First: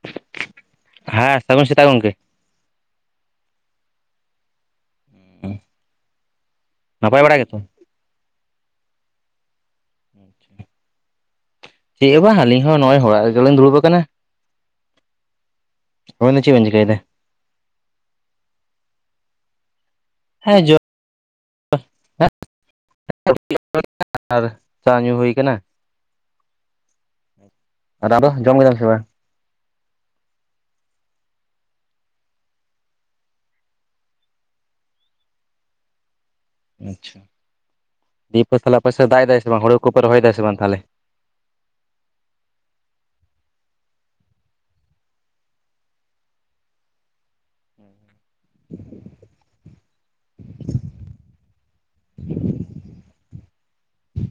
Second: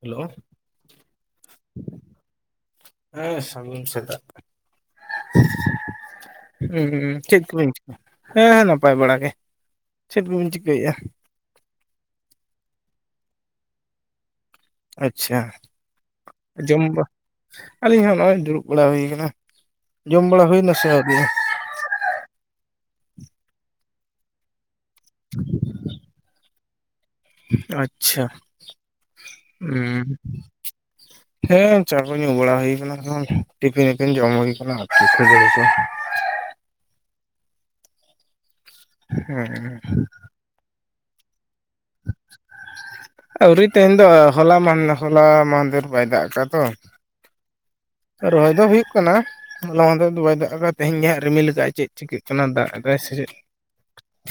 Hello ᱦᱮᱸ ᱥᱟᱹᱜᱩᱱ ᱥᱮᱛᱟᱜ ᱜᱚᱝᱠᱮ ᱦᱮᱸ ᱥᱟᱹᱜᱩᱱ ᱥᱮᱛᱟᱜ ᱦᱸ ᱦᱸ ᱪᱮᱫ ᱠᱚᱵᱮᱱ ᱪᱤᱠᱟᱹᱭᱟ ᱦᱮᱸ ᱦᱮᱸ ᱱᱟᱯᱟᱭ ᱵᱟᱲᱟ ᱜᱮ ᱪᱮᱫ ᱠᱚᱵᱤᱱ ᱪᱤᱠᱟᱹᱭᱮᱫᱼᱟ ᱪᱮᱫ ᱮ ᱵᱟᱝ ᱟ ᱟᱹᱞᱤᱧ ᱦᱚᱸ ᱱᱚᱜᱼᱚᱭ ᱦᱚᱲᱟᱜ ᱨᱮᱞᱤᱧ ᱫᱩᱲᱩᱵ ᱟᱠᱟᱱᱟ ᱟᱪᱪᱷᱟ ᱟᱵᱮᱱ ᱫᱚ ᱪᱮᱫ ᱵᱮᱱ ᱡᱚᱢ ᱪᱤᱠᱟᱹᱭᱮᱫᱟ? ᱟᱹᱞᱤᱧ ᱦᱚᱸ ᱱᱚᱜᱼᱚᱭ ᱫᱩᱲᱩᱵ ᱵᱟᱲᱟ ᱦᱩᱭ ᱠᱟᱱᱟ ᱡᱚᱢ ᱵᱟᱲᱟ ᱦᱮᱸ ᱦᱩᱭ ᱡᱚ ᱱᱟᱥᱮ ᱟᱣᱨᱤ ᱟᱨ [unintelligible] ᱪᱟ ᱧᱩ ᱦᱩᱭ ᱠᱟᱱᱟ ᱟᱪᱪᱷᱟ ᱟᱫᱚ ᱡᱚᱢ ᱠᱮᱫᱟᱢ ᱥᱮ ᱵᱟᱝ ᱦᱮᱸ ᱦᱮᱸ ᱪᱟ ᱠᱚ ᱧᱩ ᱵᱟᱲᱟ ᱦᱩᱭ ᱟᱠᱟᱱᱟ ᱴᱤᱯᱷᱤᱱᱤᱯᱤᱱ ᱡᱚᱢ ᱦᱩᱭ ᱟᱠᱟᱱᱟ ᱟᱨ ᱟᱪᱪᱷᱟ ᱫᱤᱭ ᱯᱮ ᱛᱟᱦᱚᱞᱮ ᱟᱯᱮ ᱥᱮᱜ ᱫᱟᱜ ᱮᱫᱟᱭ ᱥᱮ ᱵᱟᱝ ᱦᱮᱸ ᱦᱩᱲᱩ ᱠᱚᱯᱮ ᱨᱚᱦᱚᱭ ᱫᱟ ᱥᱮ ᱵᱟᱝ ᱛᱟᱦᱚᱞᱮ? ᱟᱹᱣᱨᱤ ᱛᱮᱦᱮᱧ ᱫᱚ ᱦᱚᱞᱟ ᱢᱟᱸᱦ ᱦᱚᱞᱟ ᱢᱟᱸᱦᱫᱮᱨ ᱵᱟᱭ ᱫᱟᱜ ᱠᱟᱜ-ᱟ ᱛᱚ᱾ ᱨᱚᱦᱚᱭ ᱫᱚ ᱦᱩᱭᱩᱜ ᱠᱟᱱᱟ᱾ ᱦᱚᱞᱟ ᱢᱟᱸᱦᱫᱮᱨ ᱫᱚ ᱵᱟᱭ ᱫᱟᱜ ᱟᱠᱟᱜ-ᱟ ᱛᱮᱦᱮᱧ ᱜᱮ ᱦᱟᱸᱜ ᱨᱤᱢᱤᱞ ᱠᱟᱜ-ᱟᱭ ᱪᱮᱫ ᱪᱤᱠᱟᱹᱜ ᱠᱟᱱᱟ ᱫᱟᱜ ᱮᱫᱟᱭ ᱥᱮ ᱪᱮᱫ᱾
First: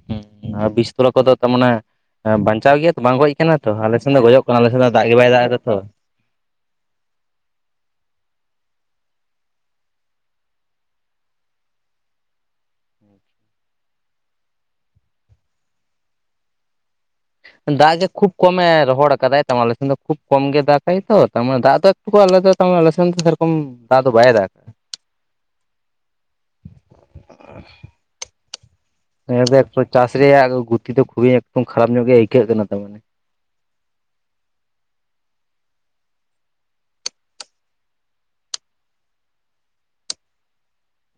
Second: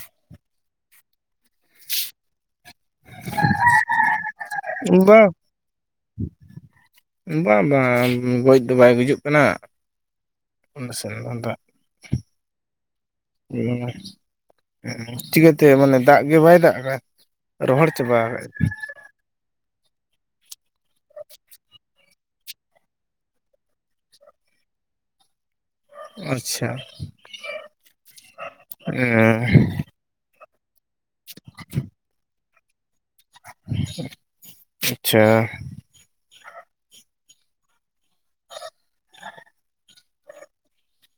ᱦᱩᱸ ᱦᱮᱸ ᱟᱨ ᱵᱤᱥ ᱛᱚᱞᱟ ᱠᱚᱫᱚ ᱛᱟᱨᱢᱟᱱᱮ ᱮ ᱵᱟᱧᱪᱟᱣ ᱜᱮᱭᱟᱛᱼᱼ ᱵᱟᱝ ᱜᱚᱡ ᱠᱟᱱᱟ ᱛᱚ ᱟᱞᱮ ᱥᱮᱱ ᱫᱚ ᱜᱚᱡᱚᱜ ᱠᱟᱱᱟ ᱟᱞᱮ ᱥᱮᱜ ᱫᱚ ᱫᱟᱜ ᱜᱮ ᱵᱟᱝ ᱵᱟᱭ ᱫᱟᱜ ᱮᱫᱟ ᱛᱚ᱾ ᱵᱟᱝ ᱵᱟᱝ ᱜᱚᱡ ᱫᱚ ᱵᱟᱭ ᱜᱩᱡᱩᱜ ᱠᱟᱱᱟ᱾ ᱚᱱᱟ ᱥᱮᱱ ᱫᱚ ᱟᱫᱚᱼᱼ ᱚᱸᱻ ᱪᱤᱠᱟᱹ ᱛᱮ ᱢᱟᱱᱮ ᱫᱟᱜ ᱜᱮ ᱵᱟᱭ ᱫᱟᱜ ᱠᱟᱜ-ᱟᱭ᱾ ᱫᱟᱜ ᱜᱮ ᱠᱷᱩᱵ ᱠᱚᱢᱮ ᱨᱚᱦᱚᱲ ᱟᱠᱟᱫᱟᱭ ᱛᱟᱨ ᱢᱟᱱᱮ ᱟᱞᱮ ᱥᱮᱱ ᱫᱚ ᱠᱷᱩᱵ ᱠᱚᱢ ᱜᱮ ᱫᱟᱠᱟᱭ ᱛᱚ ᱛᱟᱨ ᱢᱟᱱᱮ ᱫᱟᱜ ᱫᱚᱭᱼᱼ ᱠᱩ ᱟᱞᱟᱫᱟ ᱛᱟᱨᱢᱟᱱᱮ ᱟᱞᱮ ᱥᱮᱱ ᱫᱚ ᱥᱮᱭ ᱨᱚᱠᱚᱢ ᱫᱟᱜ ᱫᱚ ᱵᱟᱭ ᱫᱟᱠᱟ᱾ ᱟᱪᱪᱷᱟ᱾ ᱱᱮᱥ ᱫᱚ ᱟᱪᱪᱷᱟ ᱮᱠᱴᱩ ᱪᱟᱥ ᱨᱮᱭᱟᱜ ᱜᱩᱛᱤ ᱫᱚ ᱠᱷᱩᱵᱤ ᱮᱠ ᱨᱚᱠᱚᱢ ᱠᱷᱟᱨᱟᱯ ᱧᱚᱜ ᱜᱮ ᱟᱹᱭᱠᱟᱹᱜ ᱠᱟᱱᱟ ᱛᱟ ᱢᱟᱱᱮᱼᱼ ᱟᱪᱪᱷᱟ᱾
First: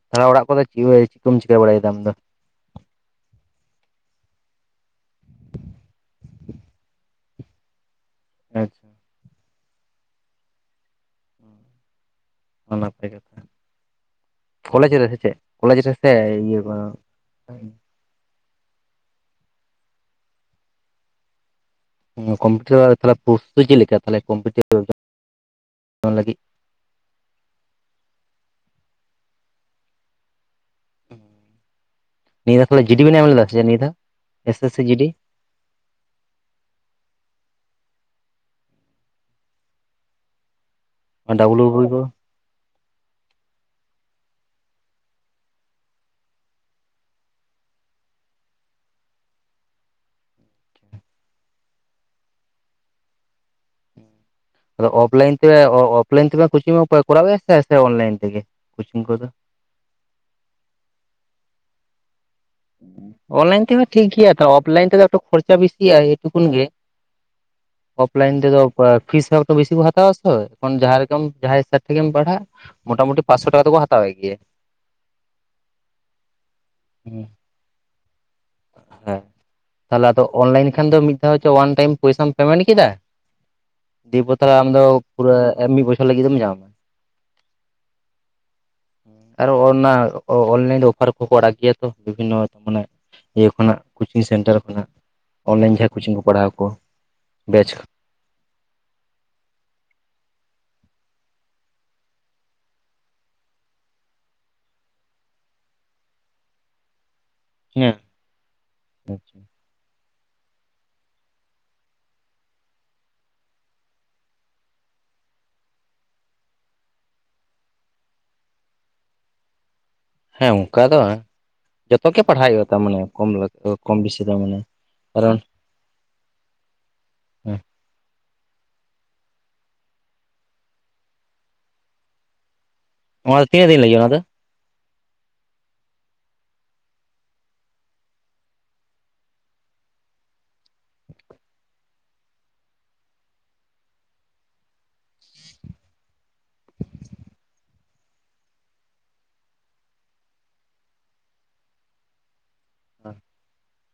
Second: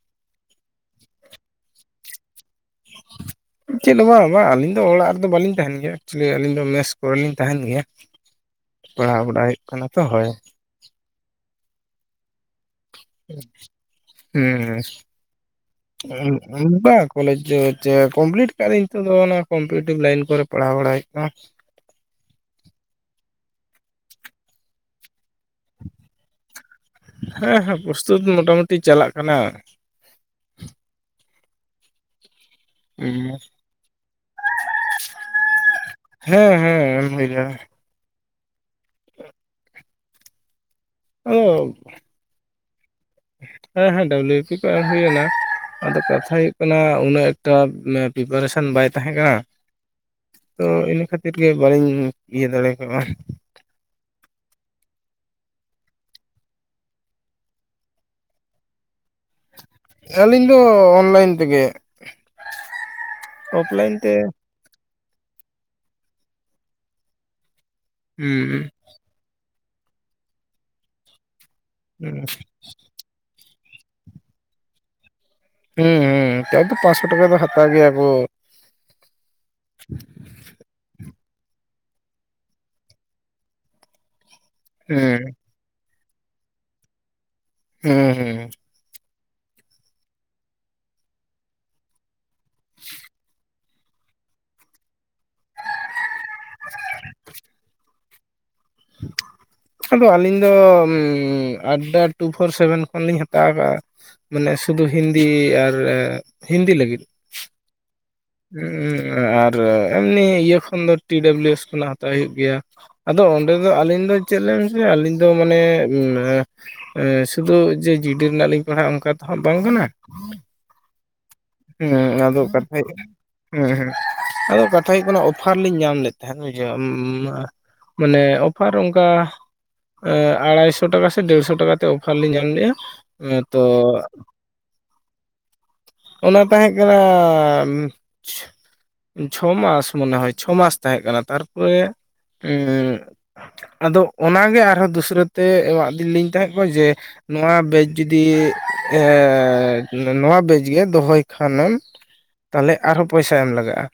ᱛᱟᱦᱚᱞᱮ ᱚᱲᱟᱜ ᱠᱚᱫᱚ ᱪᱤᱣᱟᱹᱜ ᱪᱤᱜ ᱠᱚᱢ ᱪᱤᱠᱟ ᱵᱟᱲᱟᱭ ᱫᱟ ᱟᱢ ᱫᱚ? ᱪᱮᱫ ᱦᱚᱸ ᱵᱟᱝ ᱵᱟᱝ ᱟᱞᱤᱧ ᱫᱚ ᱚᱲᱟᱜ ᱨᱮᱫᱚ ᱵᱟᱞᱤᱧ ᱛᱟᱦᱮᱱ ᱜᱮᱭᱟ ᱮᱠᱪᱩᱞᱤ ᱟᱹᱞᱤᱧ ᱫᱚ ᱢᱮᱥ ᱠᱚᱨᱮ ᱞᱤᱧ ᱛᱟᱦᱮᱱ ᱜᱮᱭᱟ᱾ ᱟᱪᱪᱷᱟ ᱯᱟᱲᱦᱟᱣ ᱵᱟᱲᱟᱭ ᱦᱩᱭᱩᱜ ᱠᱟᱱᱟ ᱛᱚ ᱦᱚᱭ᱾ ᱚᱱᱟᱛᱼᱼ ᱦᱮᱸ᱾ ᱨᱮ ᱥᱮ ᱪᱮᱫ ᱠᱚᱞᱮᱡᱽ ᱨᱮ ᱥᱮ ᱩᱸ ᱦᱩᱸ ᱤᱭᱟᱹ ᱩᱸᱻᱩᱸ ᱵᱟ ᱠᱚᱞᱮᱪ ᱪᱚ ᱪᱮ ᱠᱚᱢᱯᱤᱞᱤᱴᱼᱼ ᱠᱟᱜ ᱟᱹᱧ ᱱᱤᱛᱚᱜ ᱫᱚ ᱚᱱᱟ ᱠᱚᱢᱯᱤᱴᱤᱵᱷ ᱞᱟᱭᱤᱱ ᱠᱚᱨᱮ ᱯᱟᱲᱦᱟᱣ ᱵᱟᱲᱟᱭ ᱦᱩᱭᱩᱜ ᱠᱟᱱᱟ᱾ ᱩᱸᱻ ᱠᱚᱢᱯᱤᱭᱩᱴᱟᱨ ᱟᱨ ᱛᱟᱞᱦᱮ ᱠᱳᱨᱥ‌ ᱫᱚ ᱪᱮᱜ ᱞᱮᱠᱟ ‌ᱛᱟᱞᱦᱮ ᱠᱚᱢᱯᱤᱭᱩᱴᱟᱨ ᱮᱠᱡᱟᱢ ᱟᱢ ᱞᱟᱹᱜᱤᱫᱼᱼ ᱦᱮᱸ ᱦᱮᱸ ᱯᱨᱚᱥᱛᱩᱛ ᱢᱚᱴᱟᱼᱢᱩᱴᱤ ᱪᱟᱞᱟᱜ ᱠᱟᱱᱟ᱾ ᱱᱤᱭᱟᱹ ᱫᱷᱟᱣ ᱛᱟᱞᱦᱮ ᱡᱤᱰᱤ ᱵᱮᱱ ᱮᱢ ᱞᱮᱫᱟ ᱥᱮ ᱪᱮᱜ ᱱᱤᱭᱟᱹ ᱫᱷᱟᱣ ᱮᱥᱮᱥ ᱥᱤ ᱡᱤᱰᱤ? ᱦᱮᱸ ᱦᱮᱸ ᱮᱢ ᱦᱩᱭ ᱞᱮᱱᱟ᱾ ᱟᱸᱜᱼᱼ ᱰᱟᱵᱞᱩ ᱚᱣᱚᱵᱼᱼ ᱵᱤ ᱠᱚ? ᱦᱮᱸ ᱦᱮᱸ ᱰᱟᱹᱵᱽᱞᱭᱩ ᱯᱤ ᱠᱩ ᱮᱢ ᱦᱩᱭ ᱱᱟ ᱟᱫᱚ ᱠᱟᱛᱷᱟ ᱦᱩᱭᱩᱜ ᱠᱟᱱᱟ ᱩᱱᱟᱹᱜ ᱮᱠᱴᱟ‌ ᱢᱮ‌ ᱯᱤᱯᱟᱨᱮᱥᱚᱱ ᱵᱟᱭ ᱛᱟᱦᱮᱸ ᱠᱟᱱᱟ᱾ ᱛᱚ ᱤᱱᱟᱹ ᱠᱷᱟᱹᱛᱤᱨ ᱜᱮ ᱵᱟᱞᱤᱧ ᱤᱭᱟᱹ ᱫᱟᱲᱮ ᱠᱟᱜ-ᱟ ᱾ ᱟᱫᱚ ᱚᱯᱞᱟᱭᱤᱱ ᱛᱮ ᱚᱻ ᱚᱯ ᱞᱟᱭᱤᱱ ᱛᱮᱯᱮ ᱠᱩᱪᱤᱝᱚᱜ ᱯᱮ ᱠᱚᱨᱟᱣ ᱜᱮᱭᱟ ᱥᱮ ᱥᱮ ᱚᱱᱞᱟᱭᱤᱱ ᱛᱮᱜᱮ ᱠᱚᱪᱤᱝ ᱠᱚᱫᱚ? ᱟᱹᱞᱤᱧ ᱫᱚ ᱚᱱᱞᱟᱭᱤᱱ ᱛᱮᱜᱮ᱾ ᱚᱱᱞᱟᱭᱤᱱ ᱛᱮᱦᱚᱸ ᱚᱯᱷᱞᱟᱭᱤᱱ ᱛᱮ ᱴᱷᱤᱠ ᱜᱮᱭᱟ ᱛᱚ ᱚᱯᱷᱞᱟᱭᱤᱱ ᱛᱮᱫᱚ ᱮᱠᱴᱩ ᱠᱷᱚᱨᱪᱟ ᱵᱤᱥᱤᱜ-ᱟ ᱮᱭ ᱴᱩᱠᱩᱱ ᱜᱮ᱾ ᱚᱯᱷᱞᱟᱭᱤᱱ ᱛᱮᱫᱚ ᱦᱩᱸ ᱯᱚ ᱚ ᱯᱷᱤᱥ ᱦᱚᱸ ᱮᱠᱴᱩ ᱵᱤᱥᱤ ᱠᱚ ᱦᱟᱛᱟᱣᱟ ᱥᱮ ᱛᱚᱠᱷᱚᱱ ᱡᱟᱦᱟᱸ ᱞᱮᱠᱟᱢ ‌‌ᱡᱟᱦᱟᱸᱭ ᱥᱮᱫᱼᱼ ᱛᱮᱜᱮᱢ ᱦᱩᱸ ᱯᱟᱲᱦᱟᱜ ᱢᱳᱴᱟᱼᱢᱩᱴᱤ ᱯᱟᱸᱥᱥᱚ ᱴᱟᱠᱟ ᱫᱚᱠᱚ ᱦᱟᱛᱟᱣᱮᱜ ᱜᱮᱭᱟ᱾ ᱦᱩᱸ ᱦᱩᱸ ᱱᱮᱛᱟᱨ ᱫᱚ ᱯᱟᱸᱥᱥᱚ ᱴᱟᱠᱟ ᱫᱚ ᱦᱟᱛᱟᱣ ᱜᱮᱭᱟ ᱠᱚ᱾ ᱦᱮᱸ᱾ ᱛᱟᱦᱚᱞᱮ ᱟᱫᱚ ᱚᱱᱞᱟᱭᱤᱱ ᱠᱷᱟᱱ ᱫᱚ ᱢᱤᱫ ᱫᱷᱟᱣ ᱪᱚ ᱣᱟᱱ ᱴᱟᱭᱤᱢ ᱯᱚᱭᱥᱟᱢ ᱯᱮᱢᱮᱱᱴ ᱠᱮᱫᱟᱼᱼ ᱫᱤᱯᱚ ᱛᱟᱞᱦᱮ ᱟᱢ ᱫᱚ ᱦᱩᱸ ᱯᱩᱨᱟᱹ ᱮ ᱢᱤᱫ ᱵᱚᱪᱷᱚᱨ ᱞᱟᱹᱜᱤᱫ ᱫᱚᱢ ᱧᱟᱢᱟ᱾ ᱦᱩᱸ ᱦᱩᱸ᱾ ᱟᱨ ᱚ ᱚᱱᱟ ᱚᱱᱞᱟᱭᱤᱱ ᱨᱮ ᱚᱯᱷᱟᱨ ᱠᱚᱠᱚ ᱟᱲᱟᱜ ᱜᱮᱭᱟ ᱛᱚ? ᱵᱤᱵᱷᱤᱱᱱᱚ ᱢᱟᱱᱮ ᱤᱭᱟᱹ ᱠᱷᱚᱱᱟᱜ ᱠᱩᱪᱤᱝ ᱥᱮᱱᱴᱟᱨ ᱠᱷᱚᱱᱟᱜ᱾ ᱚᱱᱞᱟᱭᱤᱱ ᱡᱟᱦᱟᱸ ᱠᱩᱪᱤᱝ ᱠᱚ ᱯᱟᱲᱦᱟᱣ ᱠᱚ ᱵᱮᱪᱼᱼ ᱟᱫᱚ ᱟᱞᱤᱧ ᱫᱚ ᱚᱢᱻ ᱟᱰᱰᱟ ᱴᱩ ᱯᱷᱳᱨ ᱥᱮᱵᱮᱱ ᱠᱷᱚᱱ ᱞᱤᱧ ᱦᱟᱛᱟᱣ ᱠᱟᱜ-ᱟ᱾ ᱢᱟᱱᱮ ᱥᱩᱫᱩ ᱦᱤᱱᱫᱤ ᱟᱨ ᱦᱤᱱᱫᱤ ᱞᱟᱹᱜᱤᱫ᱾ [inaudible] ᱦᱩᱸ ᱦᱩᱸ ᱟᱨ ᱮᱢᱱᱤ ᱤᱭᱟᱹ ᱠᱷᱚᱱ ᱫᱚ ᱴᱤ ᱰᱟᱵᱞᱤᱭᱩ ᱮᱥ ᱠᱷᱚᱱᱟᱜ ᱦᱟᱛᱟᱣ ᱦᱩᱭᱩᱜ ᱜᱮᱭᱟ᱾ ᱟᱫᱚ ᱚᱸᱰᱮ ᱫᱚ ᱟᱹᱞᱤᱧ ᱫᱚ ᱪᱮᱫ ᱞᱮᱱ ᱠᱟᱹᱧ ᱪᱮ ᱟᱹᱞᱤᱧ ᱫᱚ ᱢᱟᱱᱮ᱾ ᱥᱩᱫᱷᱩ ᱡᱮ ᱡᱤᱰᱤ ᱨᱮᱱᱟᱜ ᱞᱤᱧ ᱯᱟᱲᱦᱟᱜᱼᱟ ᱚᱱᱠᱟ ᱛᱚ ᱦᱟᱸᱜ ᱵᱟᱝ ᱠᱟᱱᱟ᱾ ᱦᱮᱸ, ᱚᱱᱠᱟ ᱫᱚ᱾ ᱡᱚᱛᱚ ᱦᱮᱸ ᱜᱮ ᱟᱫᱚ ᱯᱟᱲᱦᱟᱜ ᱦᱩᱭᱩᱜᱼᱟ ᱠᱟᱛᱷᱟ ᱛᱟᱨ ᱢᱟᱱᱮ ᱦᱩᱭᱩᱜ ᱠᱚᱢ ᱦᱩᱸ ᱦᱩᱸ ᱠᱚᱢ ᱵᱮᱥᱤ ᱫᱚ ᱢᱟᱱᱮ ᱟᱫᱚ ᱠᱟᱛᱷᱟ ᱦᱩᱭᱩᱜ ᱠᱟᱱᱟ ᱠᱟᱨᱚᱱ ᱚᱯᱷᱟᱼᱼ ᱞᱤᱧ ᱧᱟᱢ ᱞᱮᱫ ᱛᱟᱦᱮᱸᱫ ᱵᱩᱡᱷᱟᱹᱣ, ᱢᱟᱱᱮ ᱚᱯᱷᱟᱨ ᱚᱱᱠᱟ ᱮ ᱟᱲᱟᱭᱥᱚ ᱴᱟᱠᱟ ᱥᱮ ᱰᱮᱹᱲᱥᱚ ᱴᱟᱠᱟᱛᱮ ᱚᱯᱷᱟᱨ ᱞᱮᱤᱧ ᱧᱟᱢ ᱞᱮᱜᱼᱟ, ᱮ ᱚᱱᱟ ᱫᱚ ᱛᱚ ᱛᱤᱱᱟᱹᱜ ᱫᱤᱱ ᱞᱟᱹᱜᱤᱫ ᱚᱱᱟ ᱫᱚ ᱚᱱᱟ ᱛᱟᱦᱮᱸ ᱠᱟᱱᱟ ᱪᱷᱚ ᱢᱟᱥ ᱢᱚᱱᱮ ᱦᱚᱭ ᱪᱷᱚ ᱢᱟᱥ ᱛᱟᱦᱮᱸ ᱠᱟᱱᱟ, ᱛᱟᱨᱯᱚᱨᱮ ᱟᱫᱚ ᱚᱱᱟ ᱜᱮ ᱟᱨᱦᱚᱸ ᱫᱩᱥᱨᱟᱹ ᱛᱮ ᱮᱢᱟᱜ ᱫᱤᱞᱤᱧ ᱛᱟᱦᱮᱸᱜ ᱠᱚ ᱡᱮᱼᱼ ᱱᱚᱣᱟ ᱵᱮᱪ ᱡᱩᱫᱤ ᱮᱻ ᱱᱚᱣᱟ ᱵᱮᱡᱽ ᱜᱮ᱾ ᱫᱚᱦᱚᱭ ᱠᱷᱟᱱᱮᱢ ᱛᱟᱦᱚᱞᱮ ᱟᱨᱦᱚᱸ ᱯᱚᱭᱥᱟ ᱮᱢ ᱞᱟᱜᱟᱜ-ᱟ᱾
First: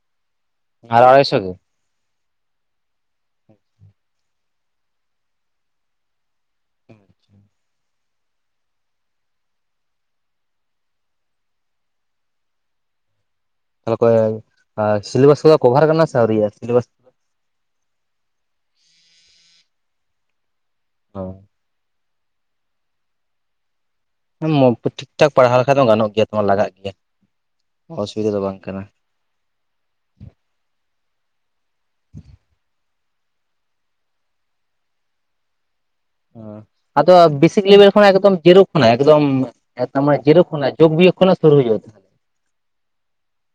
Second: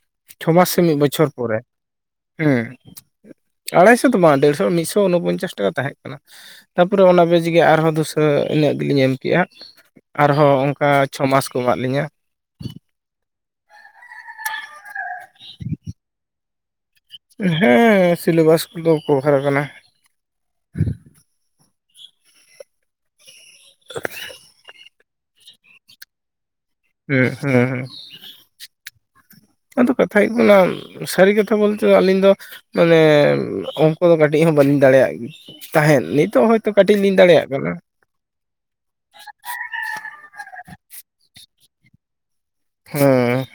ᱪᱷᱚ ᱢᱟᱥ ᱥᱮ ᱢᱤᱫ ᱟᱨ ᱵᱚᱪᱷᱚᱨ ᱟᱲᱟᱭᱥᱚ ᱜᱮ ᱯᱚᱨᱮ, ᱦᱮᱸ᱾ ᱟᱲᱟᱭᱥᱚ ᱫᱚ ᱵᱟᱝ ᱰᱮᱲᱥᱚ ᱢᱤᱜᱥᱚ ᱩᱱᱚᱯᱚᱧᱪᱟᱥ ᱴᱟᱠᱟ ᱛᱟᱦᱮᱸ ᱠᱟᱱᱟ᱾ ᱛᱟᱨᱯᱚᱨᱮ ᱚᱱᱟ ᱵᱮᱡᱽ ᱜᱮ ᱟᱨᱦᱚᱸ ᱫᱩᱥᱟᱹ ᱤᱱᱟᱹᱜ ᱜᱮᱞᱤᱧ ᱮᱢ ᱠᱮᱜᱼᱟ᱾ ᱟᱨᱦᱚᱸ ᱚᱱᱠᱟ ᱪᱷᱚ ᱢᱟᱥ ᱠᱚ ᱮᱢᱟᱫ ᱞᱤᱧᱟ᱾ [inaudible] ᱟ ᱥᱤᱞᱮᱵᱟᱥ ᱠᱚᱫᱚ ᱠᱚᱵᱷᱟᱨ ᱠᱟᱱᱟ ᱥᱮ ᱟᱹᱣᱨᱤᱭᱟᱜ-ᱟ? ᱥᱤᱞᱮᱵᱟᱥ ᱦᱮᱸ ᱥᱤᱞᱮᱵᱟᱥ ᱠᱚᱫᱚ ᱵᱮᱚᱠᱟᱨ ᱟᱠᱟᱱᱟ᱾ [inaudible] ᱢᱳᱠ ᱠᱚ ᱴᱷᱤᱠ ᱴᱷᱟᱠ ᱯᱟᱲᱦᱟᱣ ᱞᱮᱠᱷᱟ ᱫᱚ ᱜᱟᱱᱚᱜ ᱜᱮᱭᱟ ᱛᱚᱢᱟ ᱞᱟᱜᱟᱜ ᱜᱮᱭᱟ᱾ ᱦᱩᱸᱜ ᱦᱩᱸ ᱦᱩᱸ᱾ ᱚᱥᱩᱵᱤᱫᱟ ᱫᱚ ᱵᱟᱝ ᱠᱟᱱᱟ ᱟᱫᱚ ᱠᱟᱛᱷᱟ ᱦᱩᱭᱩᱜ ᱠᱟᱱᱟ ᱥᱟᱹᱨᱤ ᱠᱟᱛᱷᱟ ᱵᱚᱞᱛᱮ ᱫᱚ ᱟᱹᱞᱤᱧ ᱫᱚ, ᱢᱟᱱᱮ ᱚᱝᱠᱚ ᱫᱚ ᱠᱟᱹᱴᱤᱡ ᱦᱚᱸ ᱵᱟᱹᱞᱤᱧ ᱫᱟᱲᱮᱭᱟᱜ ᱛᱟᱦᱮᱸᱱ᱾ ᱚ ᱟᱫᱚ ᱵᱮᱥᱤᱠ ᱞᱮᱵᱮᱞ ᱦᱮᱸ ᱮᱠᱫᱚᱢ ᱡᱮᱨᱳ ᱠᱷᱚᱱᱟᱜ ᱮᱠᱫᱚᱢ ᱮᱛᱚᱢᱮ ᱡᱮᱨᱳ ᱠᱷᱚᱱᱟᱜ ᱡᱳᱜᱽ ᱵᱤᱭᱳᱜ ᱠᱷᱚᱱᱟᱜ ᱥᱩᱨᱩ ᱦᱩᱭᱩᱜᱼᱟ᱾ ᱦᱮᱸ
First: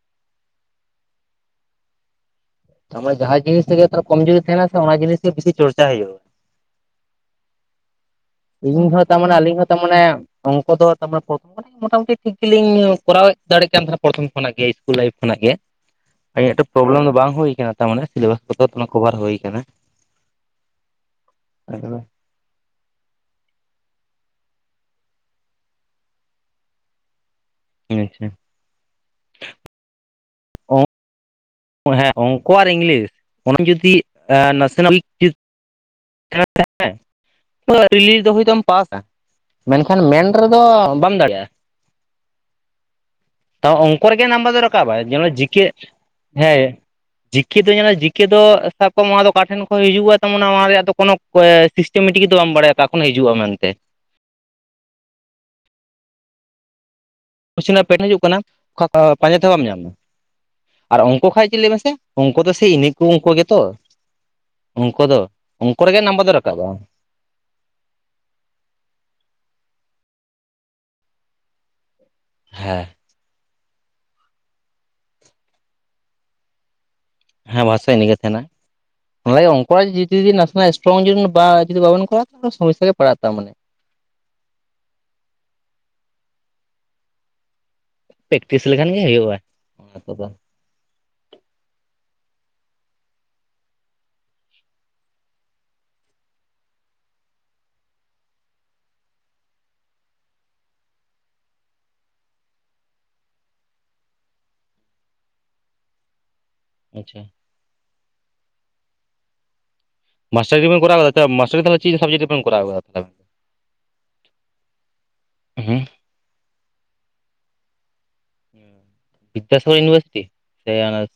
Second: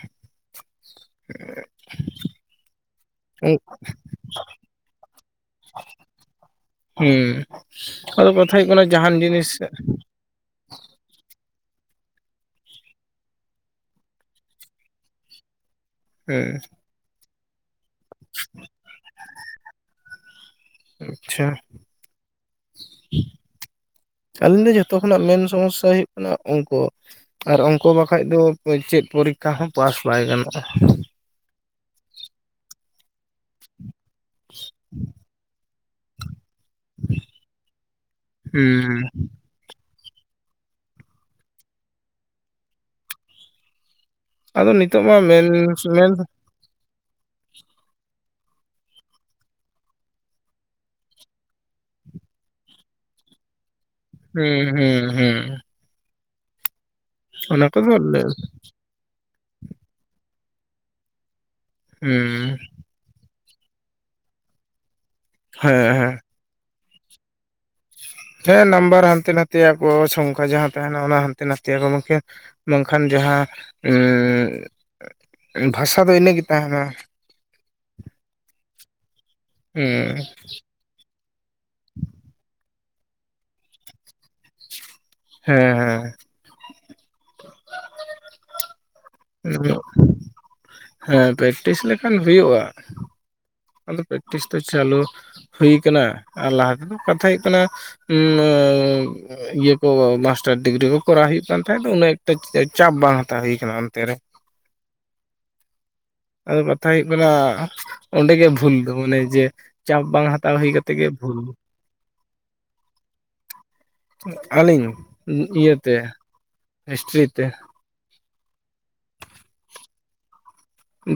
ᱛᱟᱢᱟ ᱡᱟᱦᱟᱸ ᱡᱤᱱᱤᱥ ᱛᱤᱜᱤ ᱛᱟ ᱠᱚᱢ ᱡᱩᱨᱤ ᱛᱟᱦᱮᱱᱟ ᱥᱮ ᱚᱱᱟ ᱡᱤᱱᱤᱥ ᱜᱮ ᱵᱤᱥᱤ ᱪᱚᱨᱪᱟ ᱦᱩᱭᱩᱜ᱾ ᱦᱩᱸ ᱟᱫᱚ ᱠᱟᱛᱷᱟ ᱦᱩᱭᱩᱜ ᱠᱟᱱᱟ ᱡᱟᱦᱟᱱ ᱡᱤᱱᱤᱥ ᱢᱟᱱᱮ ᱚᱝᱠᱚ ᱫᱚ ᱛᱟᱢᱟ ᱯᱚ ᱢᱚᱴᱟᱢᱩᱴᱤ ᱴᱷᱤᱠ ᱜᱮᱞᱤᱧ ᱠᱚᱨᱟᱣᱮᱫ ᱫᱟᱲᱮᱜ ᱠᱟᱱ ᱛᱟᱦᱮᱱᱟ ᱯᱚᱨᱛᱷᱚᱢ ᱠᱷᱚᱱᱟᱜ ᱜᱮ ᱤᱥᱠᱩᱞ ᱞᱟᱭᱤᱯᱷ ᱠᱷᱚᱱᱟᱜ ᱜᱮ᱾ ᱟ ᱦᱮᱸ ᱤᱧᱟᱹᱜ ᱛᱚ ᱯᱨᱚᱵᱞᱮᱢ ᱫᱚ ᱵᱟᱝ ᱦᱩᱭ ᱠᱟᱱᱟ᱾ ᱛᱟᱢᱟᱱᱮ ᱥᱤᱞᱮᱵᱟᱥ ᱠᱚᱫᱚ ᱠᱚᱵᱷᱟᱨ ᱦᱩᱭ ᱠᱟᱱᱟ ᱟᱪᱪᱷᱟ ᱮᱠᱫᱚᱢ᱾ [inaudible] ᱟᱹᱞᱤᱧ ᱫᱚ ᱡᱷᱚᱛᱚ ᱠᱷᱚᱱᱟᱜ ᱢᱮᱱ ᱥᱚᱢᱚᱥᱥᱟ ᱦᱩᱭᱩᱜ ᱠᱟᱱᱟ ᱚᱝᱠᱚ ᱟᱨ ᱚᱝᱠᱚ ᱟᱪᱪᱷᱟ ᱵᱟᱠᱷᱟᱡ ᱦᱮᱸ ᱫᱚ ᱪᱮᱫ ᱯᱚᱨᱤᱠ ᱠᱷᱟ ᱦᱚᱸ ᱯᱟᱥ ᱵᱟᱭ ᱜᱟᱱᱚᱜᱼᱟ᱾ ᱚ ᱦᱮᱸ ᱚᱝᱠᱚ ᱟᱨ ᱤᱝᱞᱤᱥ ᱚᱱᱟ ᱡᱩᱫᱤ ᱱᱟᱥᱮᱱᱟᱢ ᱪᱤᱫ [unintelligible] ᱫᱚ ᱦᱚᱭᱛᱚᱢ ᱯᱟᱥᱟ᱾ ᱦᱩᱸ ᱢᱮᱱᱠᱷᱟᱱ ᱢᱮᱱ ᱨᱮᱫᱚ ᱵᱟᱢ ᱫᱟᱲᱮᱜᱼᱟ᱾ ᱛᱟᱣ ᱚᱝᱠᱚ ᱨᱮᱜᱮ ᱱᱟᱢᱵᱟᱨ ᱫᱚ ᱟᱫᱚ ᱨᱟᱠᱟᱵᱟᱭ ᱱᱤᱛᱚᱜ ᱢᱟ ᱡᱮᱢᱚᱱ ᱢᱮᱱ ᱡᱤᱠᱮ ᱢᱮᱱ ᱦᱮᱸ ᱡᱤᱠᱮ ᱫᱚ ᱧᱮᱞ ᱮᱸ ᱡᱤᱠᱮ ᱫᱚ ᱥᱟᱵ ᱠᱟᱢ ᱱᱚᱣᱟ ᱫᱚ ᱚᱠᱟ ᱴᱷᱮᱱ ᱠᱷᱚᱱ ᱦᱤᱡᱩᱜᱼᱟ ᱛᱟᱢᱟᱱᱮ ᱚᱱᱟ ᱨᱮᱭᱟᱜ ᱫᱚ ᱠᱚᱱᱚ ᱚᱠᱚᱭ ᱥᱤᱥᱴᱮᱢᱮᱴᱤᱠ ᱫᱚ ᱵᱟᱢ ᱵᱟᱲᱟᱭᱟ ᱚᱠᱟ ᱠᱷᱚᱱ ᱦᱤᱡᱩᱜᱼᱟ ᱢᱮᱱᱛᱮ᱾ ᱦᱩᱸ ᱦᱩᱸ ᱦᱩᱸ ᱚᱱᱟ ᱠᱚᱥᱪᱮᱱ ᱱᱟᱜ ᱠᱚᱫᱚ ᱯᱮᱴ ᱦᱤᱡᱩᱜ ᱠᱟᱱᱟ ᱠᱷᱚᱠ ᱯᱟᱸᱡᱟ ᱛᱮᱦᱚᱸ ᱵᱟᱢ ᱧᱟᱢᱟ ᱟᱨ ᱚᱝᱠᱚ ᱠᱷᱚᱡ ᱪᱮᱜ ᱞᱟᱹᱭ ᱢᱮᱥᱮ ᱦᱩᱸ ᱚᱝᱠᱚ ᱫᱚ ᱥᱮ ᱤᱱᱟᱹ ᱠᱩ ᱚᱝᱠᱩ ᱜᱮᱛᱚ ᱚᱝᱠᱚ ᱫᱚ ᱦᱮᱸ ᱚᱝᱠᱚ ᱨᱮᱜᱮ ᱦᱮᱸ ᱱᱟᱢᱵᱟᱨ ᱫᱚ ᱨᱟᱠᱟᱵᱼᱟ᱾ ᱦᱮᱸ ᱱᱟᱢᱵᱟᱨ ᱦᱟᱱᱛᱮ ᱱᱟᱛᱮᱭᱟ ᱠᱚ ᱥᱚᱝᱠᱷᱟ ᱡᱟᱦᱟᱸ ᱛᱟᱦᱮᱱᱟ ᱚᱱᱟ ᱦᱟᱱᱛᱮ ᱱᱟᱛᱮᱭᱟ ᱠᱚ ᱢᱮᱱᱠᱷᱟᱡ ᱦᱮᱸ ᱵᱟᱝᱠᱷᱟᱱ ᱡᱟᱦᱟᱸ ᱩᱸᱜ ᱵᱷᱟᱥᱟ ᱫᱚ ᱤᱱᱟᱹᱜᱮ ᱛᱟᱦᱮᱱᱟ᱾ ᱦᱮᱸ ᱵᱷᱟᱥᱟ ᱤᱱᱟᱹᱜᱮ ᱛᱟᱦᱮᱱᱟ, ᱦᱮᱸ [unintelligible] ᱱᱟᱥᱮᱱᱟᱜᱼᱼ [inaudible] ᱵᱟ ᱡᱩᱫᱤ ᱵᱟᱵᱮᱱ ᱠᱚᱨᱟ ᱛᱟᱞᱦᱮ ᱥᱚᱢᱚᱥᱟ ᱜᱮ ᱯᱟᱲᱟ ᱛᱟ ᱢᱟᱱᱮ᱾ ᱦᱮᱸ ᱦᱮᱸ ᱯᱮᱠᱴᱤᱥ ᱞᱮᱠᱷᱟᱱ ᱜᱮ ᱦᱩᱭᱩᱜᱼᱟ ᱦᱮᱸ ᱚᱱᱟ ᱠᱚᱫᱚ ᱦᱮᱸ ᱯᱮᱠᱴᱤᱥ ᱞᱮᱠᱷᱟᱱ ᱦᱩᱭᱩᱜᱼᱟ᱾ ᱟᱫᱚ ᱯᱮᱠᱴᱤᱥ ᱫᱚ ᱪᱟᱞᱩ ᱦᱩᱭ ᱠᱟᱱᱟ ᱟᱨ ᱞᱟᱦᱟ ᱠᱟᱛᱷᱟ ᱦᱩᱭᱩᱜ ᱠᱟᱱᱟ ᱩᱸ ᱤᱭᱟᱹ ᱠᱚ ᱢᱟᱥᱴᱟᱨ ᱰᱤᱜᱽᱨᱤ ᱠᱚ ᱠᱚᱨᱟᱣ ᱦᱩᱭᱩᱜ ᱠᱟᱱ ᱛᱟᱦᱮᱸᱫ ᱩᱱᱟᱹᱜ ᱮᱠᱴᱟ ᱪᱟᱯ ᱵᱟᱝ ᱦᱟᱛᱟᱣ ᱦᱩᱭᱩᱠᱟᱱᱟ ᱚᱱᱛᱮ ᱨᱮ᱾ ᱟᱫᱚ ᱠᱟᱛᱷᱟ ᱦᱩᱭᱩᱜ ᱟᱪᱪᱷᱟ ᱠᱟᱱᱟ ᱚᱸᱰᱮ ᱜᱮ ᱵᱷᱩᱞ ᱫᱚ ᱢᱟᱱᱮ ᱡᱮ ᱪᱟᱯ ᱵᱟᱝ ᱦᱟᱛᱟᱣ ᱦᱩᱭ ᱢᱟᱥᱴᱟᱨᱵᱤᱜᱨᱤᱵᱮᱱ ᱠᱟᱛᱮ ᱜᱮ ᱠᱚᱨᱟᱣᱠᱟᱫᱟ ᱵᱷᱩᱞ ᱢᱟᱥᱴᱟᱨᱫᱚ ᱛᱟᱞᱦᱮ ᱪᱮᱫ ᱥᱟᱵᱡᱮᱠ ᱨᱮᱵᱮᱱ ᱠᱚᱨᱟᱣ ᱠᱟᱫᱟ? ᱟᱹᱞᱤᱧ ᱦᱮᱸ ᱤᱭᱟᱹᱛᱮ ᱦᱤᱥᱴᱨᱤ ᱛᱮ᱾ [inaudible] ᱵᱤᱫᱫᱟᱥᱟᱜᱚᱨ ᱭᱩᱱᱤᱷᱟᱨᱥᱤᱴᱤ?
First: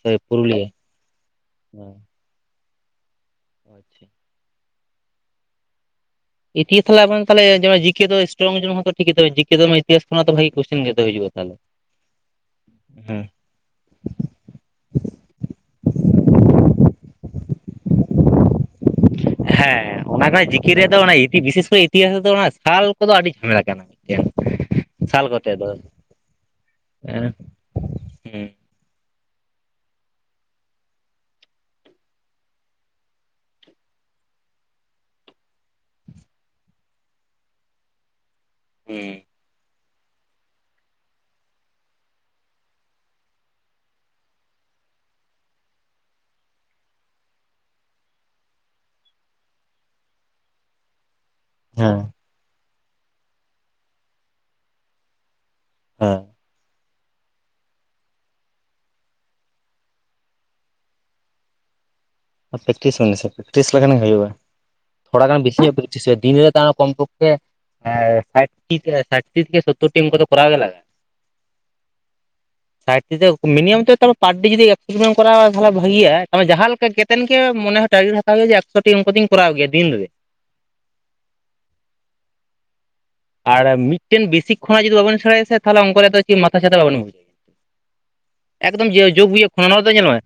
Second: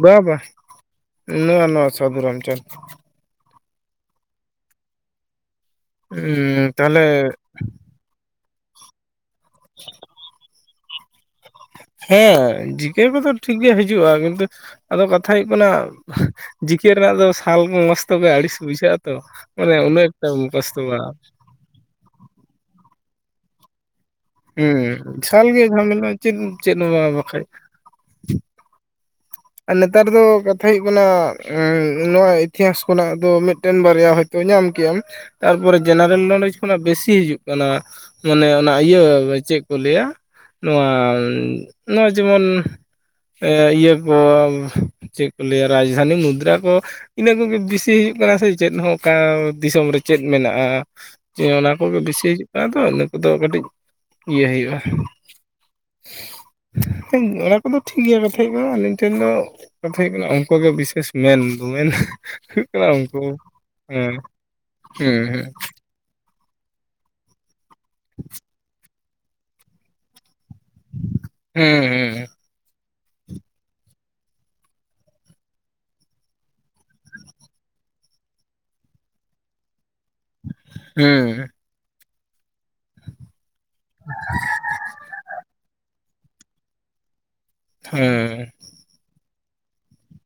ᱵᱟ ᱵᱟ ᱱᱚᱣᱟ ᱱᱚᱣᱟ ᱥᱟᱫᱷᱩ ᱨᱟᱢᱪᱟᱸᱫᱽ᱾ ᱚ ᱟᱪᱪᱷᱟ [unintelligible] [unintelligible] [unintelligible] ᱛᱟᱦᱚᱞᱮ ᱡᱤᱠᱮ ᱫᱚ ᱥᱴᱨᱚᱝ ᱴᱷᱤᱠ ᱜᱮ [unintelligible] ᱤᱛᱦᱟᱥ ᱠᱷᱚᱱᱟᱜ ᱵᱷᱟᱜᱮ ᱠᱚᱥᱪᱮᱱ ᱜᱮ ᱦᱤᱡᱩᱜᱼᱟ ᱛᱟᱦᱚᱞᱮ ᱦᱮᱸ ᱡᱤᱠᱮ ᱦᱮᱸ ᱠᱚᱫᱚ ᱴᱷᱤᱠ ᱜᱮ ᱦᱤᱡᱩᱜᱼᱟ ᱠᱤᱱᱛᱩ ᱟᱫᱚ ᱠᱟᱛᱷᱟ ᱦᱩᱭᱩᱜ ᱠᱟᱱᱟ ᱡᱤᱠᱮ ᱨᱮᱱᱟᱜ ᱫᱚ ᱥᱟᱞ ᱢᱟᱥ ᱠᱚ ᱜᱮ ᱟᱹᱲᱤᱥ ᱵᱩᱡᱷᱟᱹᱜᱼᱟ᱾ ᱛᱚ ᱢᱟᱱᱮ ᱦᱮᱸ ᱩᱱᱟᱹᱜ ᱮᱠᱴᱟ ᱚᱱᱟ ᱡᱤᱠᱮ ᱢᱩᱠᱷᱚᱥᱛᱚ ᱨᱮᱭᱟᱜ ᱫᱚ ᱚᱱᱟ ᱵᱟᱝ ᱤᱛᱤ ᱵᱤᱥᱮᱥ ᱠᱚᱨᱮ ᱤᱛᱤ ᱤᱛᱤᱦᱟᱥ ᱨᱮ ᱫᱚ ᱚᱱᱟ ᱥᱟᱞ ᱠᱚᱫᱚ ᱟᱹᱰᱤ ᱡᱷᱟᱢᱮᱞᱟ ᱠᱟᱱᱟ ᱢᱤᱫᱴᱮᱱ᱾ ᱦᱩᱸ ᱥᱟᱞ ᱵᱤᱥᱟᱞ ᱠᱚᱛᱮ ᱫᱚ ᱜᱮᱭᱟ ᱡᱷᱟᱢᱮᱞ ᱢᱟ ᱪᱮᱫ ᱪᱮᱫ ᱮᱢᱟ ᱦᱮᱸ ᱵᱟᱠᱷᱟᱡ᱾ ᱦᱮᱸ ᱟᱨ ᱱᱮᱛᱟᱨ ᱫᱚ ᱠᱟᱛᱷᱟ ᱦᱩᱭᱩᱜ ᱠᱟᱱᱟ ᱱᱚᱣᱟ ᱤᱛᱤᱦᱟᱥ ᱠᱷᱚᱱᱟᱜ ᱫᱚ ᱢᱤᱫᱴᱮᱱ ᱵᱟᱨᱭᱟ ᱦᱚᱭ ᱛᱚ ᱧᱟᱢ ᱠᱮᱫᱮᱭᱟᱢ ᱛᱟᱨᱯᱚᱨᱮ ᱡᱮᱱᱟᱨᱮᱞ ᱱᱚᱞᱮᱡᱽ ᱠᱷᱚᱱᱟᱜ ᱵᱤᱥᱤ ᱦᱤᱡᱩᱜ ᱠᱟᱱᱟ ᱢᱟᱱᱮ ᱚᱱᱟ ᱤᱭᱟᱹ ᱦᱮᱸ ᱪᱮᱜ ᱠᱚ ᱞᱟᱹᱭᱟ ᱱᱚᱣᱟ ᱱᱚᱜᱼᱚᱭ ᱡᱮᱢᱚᱱ ᱮᱸ ᱤᱭᱟᱹ ᱟ ᱪᱮᱫ ᱠᱚ ᱞᱟᱹᱭᱟ ᱨᱟᱡᱽᱫᱷᱟᱱᱤ ᱢᱩᱫᱽᱨᱟ ᱠᱚ ᱤᱱᱟᱹ ᱠᱚᱜᱮ ᱵᱤᱥᱤ ᱦᱩᱭᱩᱜ ᱠᱟᱱᱟ ᱥᱮ ᱪᱮᱫ ᱦᱚᱸ ᱚᱠᱟ ᱫᱤᱥᱚᱢ ᱨᱮ ᱪᱮᱫ ᱢᱮᱱᱟᱜᱼᱟ᱾ ᱚᱱᱟ ᱠᱚᱜᱮ ᱵᱤᱥᱤ ᱦᱤᱡᱩᱜ ᱠᱟᱱᱟ ᱛᱚ ᱤᱱᱟᱹ ᱠᱚᱫᱚ ᱠᱟᱹᱴᱤᱡ ᱤᱭᱟᱹ ᱦᱩᱭᱩᱜᱼᱟ᱾ ᱦᱮᱸ ᱚᱱᱟ ᱠᱚᱫᱚ ᱴᱷᱤᱠ ᱜᱮᱭᱟ ᱠᱟᱛᱷᱟ ᱦᱩᱭᱩᱜ ᱠᱟᱱᱟ ᱟᱹᱞᱤᱧ, ᱴᱷᱮᱱ ᱫᱚ ᱠᱟᱛᱷᱟ ᱦᱩᱭᱩᱜ ᱠᱟᱱᱟ ᱚᱱᱠᱟᱜᱮ ᱵᱤᱥᱮᱥ ᱢᱮᱱᱫᱚ ᱢᱮᱱ᱾ ᱦᱩᱭᱩᱜ ᱠᱟᱱᱟ ᱯᱮᱠᱴᱤᱥ ᱵᱮᱱ ᱩᱱᱠᱩ ᱥᱮ ᱯᱮᱠᱴᱤᱥ ᱞᱮᱠᱷᱟᱱ ᱜᱮ ᱦᱮᱸ ᱦᱩᱭᱩᱜᱼᱟ ᱛᱷᱚᱲᱟ ᱜᱟᱱ ᱦᱮᱸ ᱵᱮᱥᱤ ᱧᱚᱜ ᱫᱤᱱ ᱨᱮ ᱛᱟᱣ ᱠᱚᱢ ᱯᱚᱠᱠᱷᱮ ᱥᱟᱴᱴᱤ ᱥᱮ ᱥᱳᱛᱛᱚᱨ ᱴᱤ ᱚᱝᱠᱚ ᱫᱚ ᱠᱚᱨᱟᱣ ᱜᱮ ᱞᱟᱜᱟᱜᱼᱟ᱾ ᱦᱮᱸ ᱦᱩᱸ ᱦᱩᱸ ᱥᱟᱴᱴᱤᱫᱚ ᱢᱤᱱᱤᱢᱳᱢ ᱛᱟᱣ ᱯᱟᱨ ᱰᱮ ᱡᱩᱫᱤ ᱮᱠᱴᱩᱠᱩᱱᱮᱢ ᱠᱚᱨᱟᱣ-ᱟ ᱛᱟᱦᱚᱞᱮ ᱵᱷᱟᱜᱮ-ᱟ ᱢᱟᱱᱮ ᱡᱟᱦᱟᱸ ᱞᱮᱠᱟ ᱞᱮᱠᱟᱱ ᱜᱮ ᱢᱚᱱᱮ ᱦᱚ ᱢᱟᱨᱠᱮᱴ ᱦᱟᱛᱟᱣ ᱦᱩᱭᱩ-ᱟ ᱡᱮ ᱮᱠᱥᱚᱴᱤ ᱚᱝᱠᱚ ᱫᱚ ᱠᱚᱨᱟᱣ ᱜᱮᱭᱟ ᱫᱤᱱ ᱨᱮ᱾ ᱦᱮᱸ ᱟᱨ ᱢᱤᱫᱴᱮᱱ ᱵᱮᱥᱤᱠ ᱠᱷᱚᱱᱟᱜ ᱡᱩᱫᱤ ᱵᱟᱵᱮᱱ ᱥᱮᱬᱟᱭᱟ ᱛᱟᱞᱦᱮ ᱚᱝᱠᱚᱨᱮᱱᱟᱜ ᱫᱚ ᱪᱮᱫ ᱢᱟᱛᱷᱟᱪᱷᱟᱛᱟ ᱵᱟᱵᱮᱱ ᱵᱩᱡᱷ-ᱟ᱾ ᱦᱮᱸ ᱮᱠᱫᱚᱢ ᱡᱳᱜ ᱱᱤᱛᱳᱜ ᱠᱷᱚᱱ ᱱᱚᱣᱟᱫᱚ ᱫᱚ ᱧᱮᱞ ᱢᱮ,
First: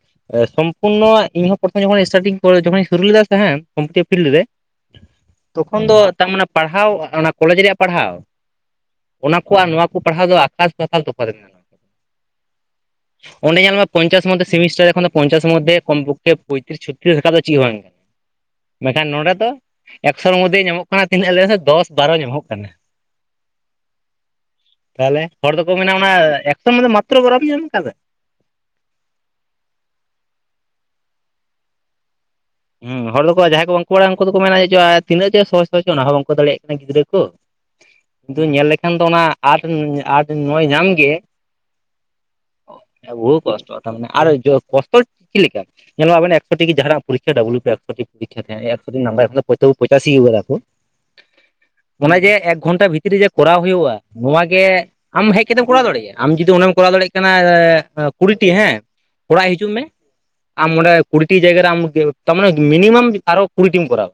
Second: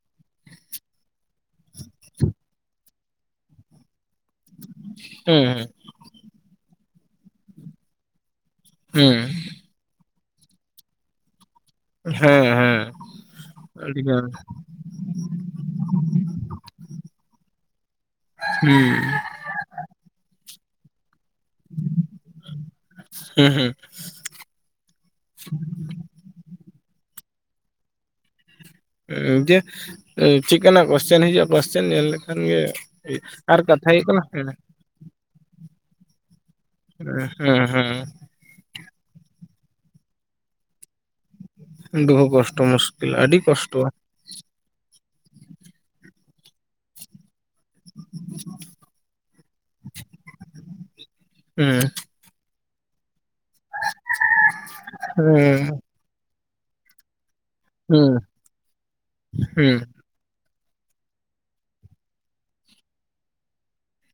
ᱥᱚᱢᱯᱩᱨᱱᱚ ᱤᱧᱦᱚᱸ ᱯᱨᱚᱛᱷᱚᱢ ᱡᱚᱠᱷᱚᱱ ᱥᱴᱟᱨᱴᱤᱝ ᱡᱚᱠᱷᱚᱱᱤᱧ ᱥᱩᱨᱩ ᱞᱮᱫᱟ ᱥᱮ ᱦᱮᱸ, ᱠᱚᱢᱯᱤᱴᱤᱵᱽ ᱯᱷᱤᱞᱰ ᱨᱮ ᱦᱮᱸ ᱛᱚᱠᱷᱚᱱ ᱫᱚ ᱛᱟᱨᱢᱟᱱᱮ ᱯᱟᱲᱦᱟᱣ ᱚᱱᱟ ᱠᱚᱞᱮᱡᱽ ᱨᱮᱭᱟᱜ ᱯᱟᱲᱦᱟᱣ, ᱦᱮᱸ ᱚᱱᱟ ᱠᱚ ᱟᱨ ᱱᱚᱣᱟ ᱠᱚ ᱯᱟᱲᱦᱟᱣ ᱫᱚ ᱟᱠᱟᱥ ᱯᱟᱛᱟᱞ ᱛᱚᱯᱷᱟᱛ ᱢᱮᱱᱟᱜᱼᱟ᱾ ᱦᱮᱸ ᱦᱮᱸ ᱚᱱᱰᱮ ᱧᱮᱞ ᱢᱮ ᱟᱹᱰᱤ ᱜᱟᱱ ᱯᱚᱪᱟᱥ ᱢᱚᱫᱽᱷᱮ ᱥᱮᱢᱤᱥᱴᱟᱨ ᱡᱚᱠᱷᱚᱱᱫᱚ ᱯᱚᱪᱟᱥ ᱢᱚᱫᱽᱫᱷᱮ ᱠᱚᱢ ᱯᱚᱠᱷᱮ ᱯᱚᱭᱛᱨᱤᱥ ᱪᱚᱛᱛᱨᱤᱥ ᱨᱟᱠᱟᱵ ᱫᱚ ᱪᱮᱫ ᱦᱚᱸ ᱵᱟᱝ ᱠᱟᱱᱟ᱾ ᱢᱮᱱᱠᱷᱟᱱ ᱦᱮᱸ ᱱᱚᱰᱮ ᱫᱚ ᱮᱠᱥᱚᱨ ᱢᱚᱫᱽᱫᱷᱮ ᱧᱟᱢᱚᱜ ᱠᱟᱱᱟ ᱛᱤᱱᱟᱹᱜ ᱞᱮᱟᱹᱭ ᱢᱮᱥᱮ ᱫᱚᱥ ᱵᱟᱨᱚ ᱧᱟᱢᱚᱜ ᱠᱟᱱᱟ᱾ ᱦᱮᱸ ᱦᱮᱸ ᱛᱟᱦᱚᱞᱮ ᱦᱚᱲ ᱫᱚᱠᱚ ᱢᱮᱱᱟ ᱚᱱᱟ ᱮᱠᱥᱚ ᱢᱚᱫᱫᱷᱮ ᱢᱟᱛᱨᱚ ᱚᱱᱟᱢ ᱧᱟᱢ ᱟᱠᱟᱫᱟ? ᱫᱤᱭᱮ ᱪᱮᱫ ᱠᱟᱱᱟ ᱠᱚᱥᱪᱮᱱ ᱦᱤᱡᱩᱜᱼᱟ ᱠᱚᱥᱪᱟᱱ ᱧᱮᱞ ᱞᱮ ᱦᱮᱸ ᱦᱚᱲ ᱫᱚᱠᱚ ᱡᱟᱦᱟᱸᱭ ᱠᱚ ᱵᱟᱝᱠᱚ ᱵᱟᱲᱟᱭᱟ ᱩᱱᱠᱩ ᱫᱚᱠᱚ ᱦᱮᱸ ᱢᱮᱱᱟ ᱪᱮᱫ ᱪᱚ ᱛᱤᱱᱟᱹᱜ ᱪᱚ ᱥᱚᱦᱚᱡ ᱥᱚ ᱚᱱᱟ ᱦᱚᱸ ᱵᱟᱝᱠᱚ ᱫᱟᱲᱮᱭᱟᱜ ᱠᱟᱱᱟ ᱜᱤᱫᱽᱨᱟᱹ ᱠᱚ ᱦᱮᱸ ᱾ ᱫᱩᱧ ᱧᱮᱞ ᱞᱮᱠᱷᱟᱱ ᱫᱚ ᱚᱱᱟ ᱟᱴ ᱟᱴ ᱱᱚᱭ ᱧᱟᱢ ᱜᱮ ᱾ ᱦᱮᱸ ᱵᱚᱦᱩ ᱠᱚᱥᱴᱚ ᱢᱩᱥᱠᱤᱞ ᱟᱹᱰᱤ ᱵᱚᱦᱩ ᱠᱚᱥᱴ ᱠᱚᱥᱴᱚ ᱛᱮ ᱟᱨ ᱡᱚ ᱠᱚᱥᱴᱚ ᱪᱮᱫ ᱞᱮᱠᱟ ᱧᱮᱞᱚᱜᱼᱟ ᱧᱮᱞᱟᱵᱮᱱ ᱮᱠᱥᱚ ᱴᱤ ᱡᱟᱦᱟᱸᱱᱟᱜ ᱯᱚᱨᱤᱠᱠᱷᱟ ᱰᱟᱵᱞᱩ ᱮᱠᱥᱚᱴᱤ ᱱᱟᱢᱵᱟᱨ ᱦᱚᱭᱛᱚ ᱯᱚᱸᱪᱟᱥᱥᱤ ᱠᱟᱫᱟ ᱠᱚ ᱦᱮᱸ ᱚᱱᱟ ᱡᱮ ᱮᱠ ᱮᱠ ᱜᱷᱚᱱᱴᱟ ᱵᱷᱤᱛᱨᱤ ᱨᱮ ᱡᱮ ᱠᱚᱨᱟᱣ ᱦᱩᱭᱩᱜᱼᱟ, ᱱᱚᱣᱟ ᱜᱮ ᱦᱮᱸ ᱟᱢ ᱦᱮᱡ ᱠᱟᱛᱮᱢ ᱠᱚᱨᱟᱣ ᱫᱟᱲᱮᱭᱟᱜᱼᱟ ᱾ ᱟᱢ ᱡᱩᱫᱤ ᱚᱱᱟᱢ ᱠᱚᱨᱟᱣ ᱫᱟᱲᱮᱭᱟᱜ ᱠᱟᱱᱟ ᱦᱮᱸ ᱠᱩᱲᱤᱴᱤ ᱦᱮᱸ ᱚᱲᱟᱜ ᱦᱤᱡᱩᱜ ᱦᱮᱸ ᱢᱮ, ᱟᱢ ᱚᱸᱰᱮ ᱠᱩᱲᱤᱴᱤ ᱡᱟᱭᱜᱟ ᱨᱮᱢ ᱛᱟᱨ ᱢᱟᱱ ᱢᱤᱱᱤᱢᱟᱢ ᱟᱨᱚ ᱠᱩᱲᱤᱴᱤ ᱮᱢ ᱠᱚᱨᱟᱣ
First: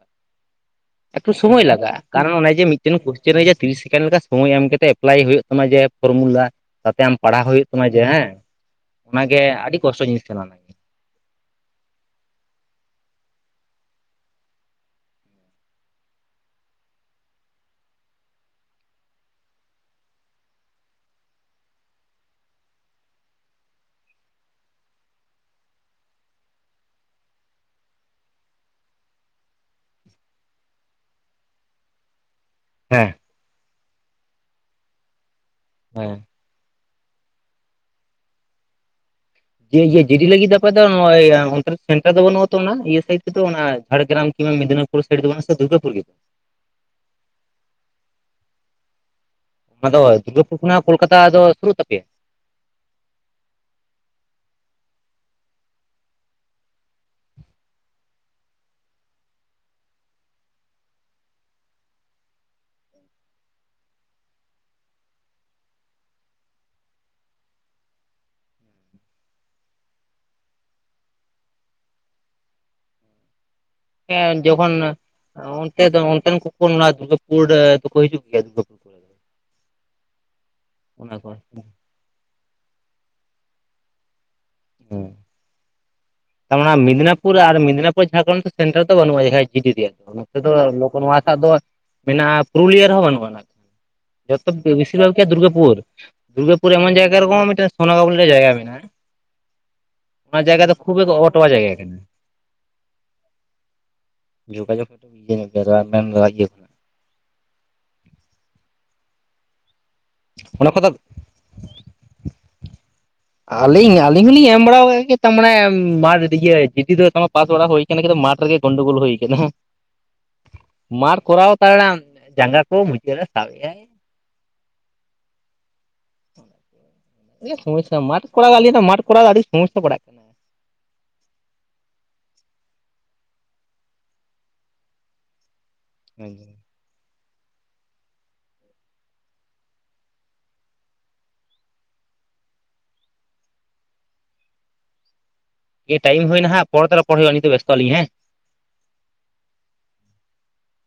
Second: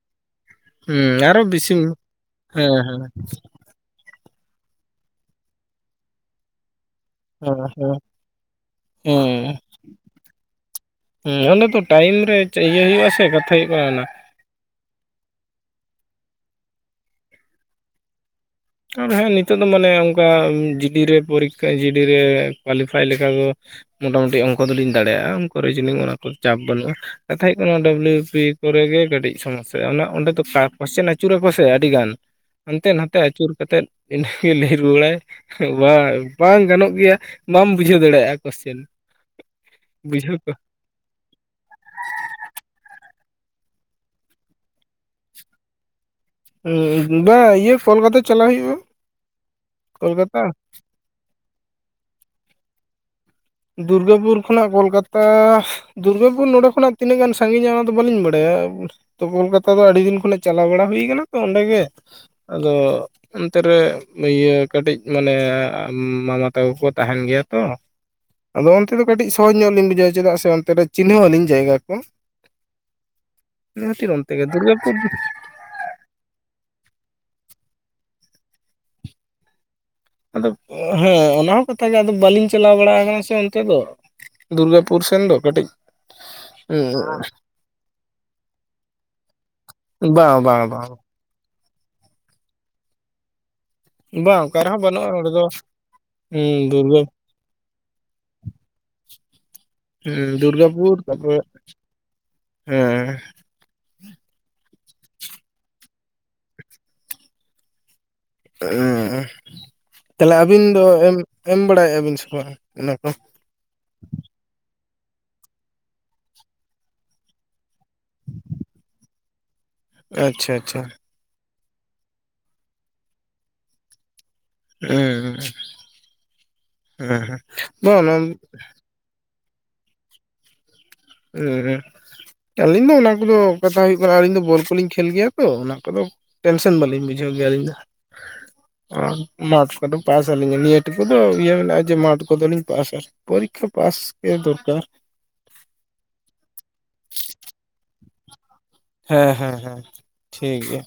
᱾ ᱦᱮᱸ ᱮᱠᱴᱩ ᱟᱨᱚ ᱥᱚᱢᱚᱭ ᱵᱮᱥᱤ ᱞᱟᱜᱟᱜᱼᱟ ᱠᱟᱨᱚᱱ ᱚᱱᱮ ᱡᱮ ᱦᱮᱸ ᱢᱤᱫᱴᱮᱱ ᱦᱮᱸ ᱠᱚᱥᱪᱮᱱ ᱨᱮᱪᱮ ᱛᱤᱨᱤᱥ ᱥᱮᱠᱮᱱᱰ ᱞᱮᱠᱟ ᱥᱚᱢᱚᱭ ᱮᱢ ᱠᱟᱛᱮ ᱮᱯᱞᱟᱭ ᱦᱩᱭᱩᱜ ᱛᱟᱢᱟ ᱡᱮ ᱯᱷᱚᱨᱢᱩᱞᱟ ᱾ ᱛᱟᱛᱮ ᱟᱢ ᱯᱟᱲᱦᱟᱣ ᱦᱩᱭᱩᱜ ᱛᱟᱢᱟ ᱡᱮ ᱦᱮᱸ ᱚᱱᱟ ᱜᱮ ᱦᱮᱸ ᱟᱹᱰᱤ ᱠᱚᱥᱴᱚ ᱡᱤᱱᱤᱥ ᱠᱟᱱᱟ ᱚᱱᱟ ᱾ ᱦᱮᱸ ᱚᱸᱰᱮ ᱫᱚ ᱴᱟᱭᱤᱢ ᱨᱮ ᱤᱭᱟᱹ ᱦᱩᱭᱩᱜᱼᱟ ᱥᱮ ᱠᱟᱛᱷᱟ ᱦᱩᱭᱩᱜ ᱠᱟᱱᱟ ᱚᱱᱟ᱾ ᱟᱨᱦᱚᱸ ᱱᱤᱛᱚᱜ ᱫᱚ ᱢᱟᱱᱮ ᱚᱱᱠᱟ ᱡᱤᱰᱤ ᱨᱮ ᱯᱚᱨᱤᱠᱷᱟ ᱡᱤᱰᱤ ᱨᱮ ᱠᱳᱣᱟᱞᱤᱯᱷᱟᱭ ᱞᱮᱠᱟ ᱫᱚ ᱢᱳᱚᱴᱟᱢᱩᱴᱤ ᱚᱝᱠᱟ ᱫᱚᱞᱤᱧ ᱫᱟᱲᱮᱭᱟᱜᱼᱟ, ᱚᱝᱠᱩ ᱨᱤᱡᱤᱱᱤᱝ ᱚᱱᱟ ᱪᱟᱯ ᱵᱟᱹᱱᱩᱜᱼᱟ᱾ ᱠᱟᱛᱷᱟ ᱦᱩᱭᱩᱜ ᱠᱟᱱᱟ ᱰᱟᱵᱞᱤᱭᱩ ᱯᱤ ᱠᱚᱨᱮᱜ ᱜᱮ ᱠᱟᱹᱴᱤᱡ ᱥᱚᱢᱚᱥᱥᱟ ᱚᱱᱟ ᱚᱸᱰᱮ ᱫᱚ ᱠᱚᱥᱪᱮᱱ ᱟᱹᱪᱩᱨᱟᱠᱚ ᱥᱮ ᱟᱹᱰᱤ ᱜᱟᱱ ᱾ [inaudible] ᱦᱟᱱᱛᱮ ᱱᱟᱛᱮ ᱟᱹᱪᱩᱨ ᱠᱟᱛᱮ ᱤᱱᱟᱹᱜᱮ ᱞᱟᱹᱭ ᱨᱩᱣᱟᱹᱲᱟᱭ ᱵᱟ ᱦᱮᱸ ᱵᱟᱝ ᱜᱟᱱᱚᱜ ᱜᱮᱭᱟ ᱵᱟᱢ ᱵᱩᱡᱷᱟᱹᱣ ᱫᱟᱲᱮᱭᱟᱜᱼᱟ ᱠᱚᱥᱪᱮᱱ ᱾ ᱡᱮ ᱤᱭᱟᱹ ᱡᱮᱰᱤ ᱞᱟᱜᱤ ᱟᱯᱮ ᱚᱱᱛᱮ ᱥᱮᱱᱴᱟᱨ ᱫᱚ ᱵᱟᱹᱱᱩᱜᱼᱟ ᱛᱚ ᱚᱱᱟ ᱤᱭᱟᱹ ᱥᱟᱭᱤᱰ ᱛᱮᱫᱚ ᱚᱱᱟ ᱡᱷᱟᱲᱜᱨᱟᱢ ᱠᱤᱝᱵᱟ ᱢᱮᱫᱽᱱᱤᱯᱩᱨ ᱾ ᱯᱚᱨᱤᱠᱠᱷᱟ ᱥᱤᱴ ᱵᱟᱝ ᱥᱮ ᱫᱷᱩᱜᱨᱵᱯᱩᱨ ᱜᱮ ᱾ ᱵᱟ ᱤᱭᱟᱹ ᱠᱳᱞᱠᱟᱛᱟ ᱪᱟᱞᱟᱜ ᱦᱩᱭᱩᱜᱼᱟ ᱾ ᱚᱱᱟ ᱫᱚ ᱫᱩᱨᱜᱯᱩᱨ ᱠᱷᱚᱱ ᱠᱳᱞᱠᱟᱛᱟ ᱫᱚ ᱥᱩᱨᱩᱜ ᱛᱟᱯᱮᱭᱟ ᱾ ᱫᱩᱨᱜᱟᱹᱯᱩᱨ ᱠᱷᱚᱱᱟᱜ ᱠᱳᱞᱠᱟᱛᱟ ᱫᱩᱨᱜᱟᱹᱯᱩᱨ ᱱᱚᱰᱮ ᱠᱷᱚᱱᱟᱜ ᱛᱤᱱᱟᱹᱜ ᱜᱟᱱ ᱥᱟᱺᱜᱤᱧᱟ ᱚᱱᱟ ᱫᱚ ᱵᱟᱹᱞᱤᱧ ᱵᱟᱰᱟᱭᱟ᱾ ᱛᱚ ᱠᱳᱞᱠᱟᱛᱟ ᱫᱚ ᱟᱹᱰᱤ ᱫᱤᱱ ᱠᱷᱚᱱᱟᱜ ᱪᱟᱞᱟᱣ ᱵᱟᱲᱟ ᱦᱩᱭ ᱠᱟᱱᱟ ᱛᱚ ᱚᱸᱰᱮ ᱜᱮ, ᱟᱫᱚ ᱚᱱᱛᱮ ᱨᱮ ᱤᱭᱟᱹ ᱠᱟᱹᱴᱤᱡ ᱢᱟᱱᱮ ᱢᱟᱢᱟ ᱛᱟᱠᱚ ᱠᱚ ᱛᱟᱦᱮᱱ ᱜᱮᱭᱟ ᱛᱚ᱾ ᱟᱫᱚ ᱚᱱᱛᱮ ᱫᱚ ᱠᱟᱹᱴᱤᱡ ᱥᱚᱦᱚᱡ ᱧᱚᱜ ᱞᱤᱧ ᱵᱩᱡᱷᱟᱹᱣᱟ ᱪᱮᱫᱟᱜ ᱥᱮ ᱚᱱᱛᱮ ᱨᱮ ᱪᱤᱱᱦᱟᱹ ᱟᱹᱞᱤᱧ ᱡᱟᱭᱜᱟ ᱠᱚ᱾ ᱤᱱᱟᱹ ᱠᱷᱟᱹᱛᱤᱨ ᱚᱱᱛᱮ ᱦᱮᱸ, ᱜᱮ ᱡᱚᱠᱷᱚᱱ ᱫᱩᱨᱜᱟᱹᱯᱩᱨ ᱚᱱᱛᱮ ᱫᱚ ᱚᱱᱛᱮᱱ ᱠᱚᱠᱚ ᱱᱚᱣᱟ ᱫᱩᱨᱜᱟᱹᱯᱩᱨ ᱨᱮ ᱫᱚ ᱠᱚ ᱦᱤᱡᱩᱜ ᱜᱮᱭᱟ ᱫᱩᱨᱜᱯᱩᱨ᱾ ᱟᱫᱚ ᱦᱮᱸ ᱚᱱᱟ ᱦᱚᱸ ᱠᱟᱛᱷᱟ ᱜᱮ ᱟᱫᱚ ᱵᱟᱹᱞᱤᱧ ᱪᱟᱞᱟᱣ ᱵᱟᱲᱟ ᱟᱠᱟᱱᱟ ᱥᱮ ᱚᱱᱛᱮ ᱫᱚ᱾ ᱫᱩᱨᱜᱟᱯᱩᱨ ᱥᱮᱱ ᱫᱚ ᱠᱟᱹᱴᱤᱡ ᱟᱨ ᱚᱱᱟ ᱢᱮᱫᱽᱱᱱᱟᱯᱩᱨ ᱟᱨ ᱢᱮᱫᱽᱱᱟᱤᱯᱩᱨ ᱡᱷᱟᱲᱠᱷᱚᱸᱱ ᱛᱚ ᱥᱮᱱᱴᱟᱨ ᱫᱚ ᱵᱟᱹᱱᱩᱜᱼᱟ ᱡᱟᱦᱟᱸ ᱡᱤᱰᱤ ᱨᱮᱭᱟᱜ᱾ ᱱᱚᱛᱮ ᱵᱟᱝ ᱫᱚ ᱵᱟᱝ ᱵᱟᱝ ᱞᱚᱠᱚ ᱱᱚᱣᱟ ᱥᱟᱜ ᱫᱚ ᱢᱮᱱᱟᱜᱼᱟ ᱯᱩᱨᱩᱞᱤᱭᱟᱹ ᱨᱮᱦᱚᱸ ᱵᱟᱹᱱᱩᱜᱼᱟ᱾ ᱵᱟᱝ ᱡᱚᱛᱚ ᱚᱠᱟ ᱨᱮᱦᱚᱸ ᱵᱮ-ᱵᱮᱥᱤᱨ ᱵᱟᱹᱱᱩᱜᱼᱟ ᱵᱷᱟᱜᱽ ᱜᱮ ᱚᱸᱰᱮ ᱫᱚ ᱫᱩᱨᱜᱟᱯᱩᱨ, ᱫᱩᱨᱜᱟᱯᱩᱨ ᱮᱢᱚᱱ ᱫᱩᱨᱜᱟᱹ ᱡᱟᱭᱜᱟ ᱮᱢᱟᱢᱟ ᱢᱤᱫᱴᱮᱱ ᱥᱚᱱᱚᱠᱟ ᱵᱚᱞᱮ ᱢᱤᱫᱴᱮᱱ ᱡᱟᱭᱜᱟ ᱢᱮᱱᱟᱜᱼᱟ᱾ ᱚᱱᱟ ᱦᱩᱸ, ᱡᱟᱭᱜᱟ ᱫᱚ ᱠᱷᱩᱵ ᱫᱩᱨᱜᱟᱯᱩᱨ ᱮᱠ ᱛᱟᱯᱚᱨᱮ ᱚᱵᱚᱴᱚᱣᱟ ᱡᱟᱭᱜᱟ ᱠᱟᱱᱟ ᱦᱮᱸ᱾ ᱡᱳᱜᱟᱡᱳᱜ [unintelligible] ᱮᱸ ᱛᱟᱦᱚᱞᱮ ᱟᱹᱵᱤᱱ ᱚᱱᱟ ᱫᱚ ᱠᱚᱫᱚ ᱮᱢ ᱮᱢ ᱵᱟᱲᱟᱭᱮᱜᱼᱟ ᱵᱤᱱ ᱥᱮ ᱵᱟᱝ ᱚᱱᱟ ᱠᱚ? ᱟᱹᱞᱤᱧ ᱟᱹᱞᱤᱧ ᱦᱚᱞᱤᱧ ᱮᱢ ᱵᱟᱲᱟ ᱠᱟᱜ ᱜᱮᱭᱟ ᱛᱟᱢᱟᱱᱮ ᱢᱟᱴ ᱤᱫᱤ ᱜᱮ ᱡᱤᱰᱤ ᱫᱚ ᱛᱟᱢᱟᱱᱮ ᱯᱟᱥ ᱵᱟᱲᱟ ᱦᱩᱭ [unintelligible] ᱢᱟᱴ ᱨᱮᱜᱮ ᱜᱚᱱᱰᱳᱜᱳᱞ ᱦᱳᱭ ᱟᱠᱟᱱᱟ ᱠᱟᱱᱟ ᱦᱟ᱾ ᱟᱪᱪᱷᱟ ᱟᱪᱪᱷᱟ᱾ ᱢᱟᱨ ᱠᱚᱨᱟᱣ ᱛᱟᱭᱲᱟᱢ ᱡᱟᱸᱜᱟ ᱠᱚ ᱢᱩᱪᱟᱹᱜ ᱨᱮ ᱥᱟᱵ ᱮᱜ ᱟᱭ᱾ ᱩᱜ ᱩᱸ, [unintelligible] ᱢᱟᱴ ᱠᱚᱲᱟᱣ ᱟᱞᱤᱧ ᱫᱚ ᱢᱟᱴ ᱠᱚᱨᱟᱣ ᱟᱹᱰᱤ ᱥᱚᱢᱚᱡᱥᱟ ᱯᱟᱲᱟᱜ ᱠᱟᱱᱟ ᱩᱸ ᱦᱩᱸ, ᱟᱹᱞᱤᱧ ᱫᱚ ᱚᱱᱟ ᱠᱩᱫᱚ ᱠᱟᱛᱷᱟ ᱦᱩᱭᱩᱜ ᱠᱟᱱᱟ ᱟᱹᱞᱤᱧ ᱫᱚ ᱵᱚᱞ ᱠᱩᱞᱤᱧ ᱠᱷᱮᱞ ᱜᱮᱭᱟ᱾ ᱛᱚ ᱚᱱᱟ ᱠᱚᱫᱚ ᱴᱮᱱᱥᱮᱱ ᱵᱟᱹᱞᱤᱧ ᱵᱩᱡᱷᱟᱹᱣ ᱜᱮᱭᱟ ᱟᱹᱞᱤᱧ ᱫᱚ᱾ ᱟ ᱢᱟᱴ ᱠᱚᱫᱚ ᱯᱟᱥ ᱟᱹᱞᱤᱧᱟ ᱱᱤᱭᱟᱹ ᱴᱩᱠᱩ ᱫᱚ ᱤᱭᱟᱹ ᱢᱮᱱᱟᱜᱼᱟ ᱡᱮ ᱢᱟᱴᱷ ᱠᱚᱫᱚᱞᱤᱧ ᱯᱟᱥᱟ᱾ ᱯᱚᱨᱤᱠᱠᱷᱟ ᱯᱟᱥ ᱜᱮ ᱫᱚᱨᱠᱟᱨ᱾ ᱤᱭᱟᱹ ᱴᱟᱭᱤᱢ ᱦᱩᱭᱱᱟ ᱦᱟᱸᱜ ᱯᱚᱨᱮ ᱛᱮ ᱨᱚᱯᱚᱲ ᱦᱩᱭᱩᱜᱼᱟ ᱱᱤᱛᱚᱜ ᱵᱮᱥᱛᱚ ᱟᱹᱞᱤᱧ ᱦᱮᱸ᱾ ᱦᱮᱸ, ᱦᱮᱸ, ᱦᱮᱸ, ᱴᱷᱤᱠ ᱜᱮᱭᱟ᱾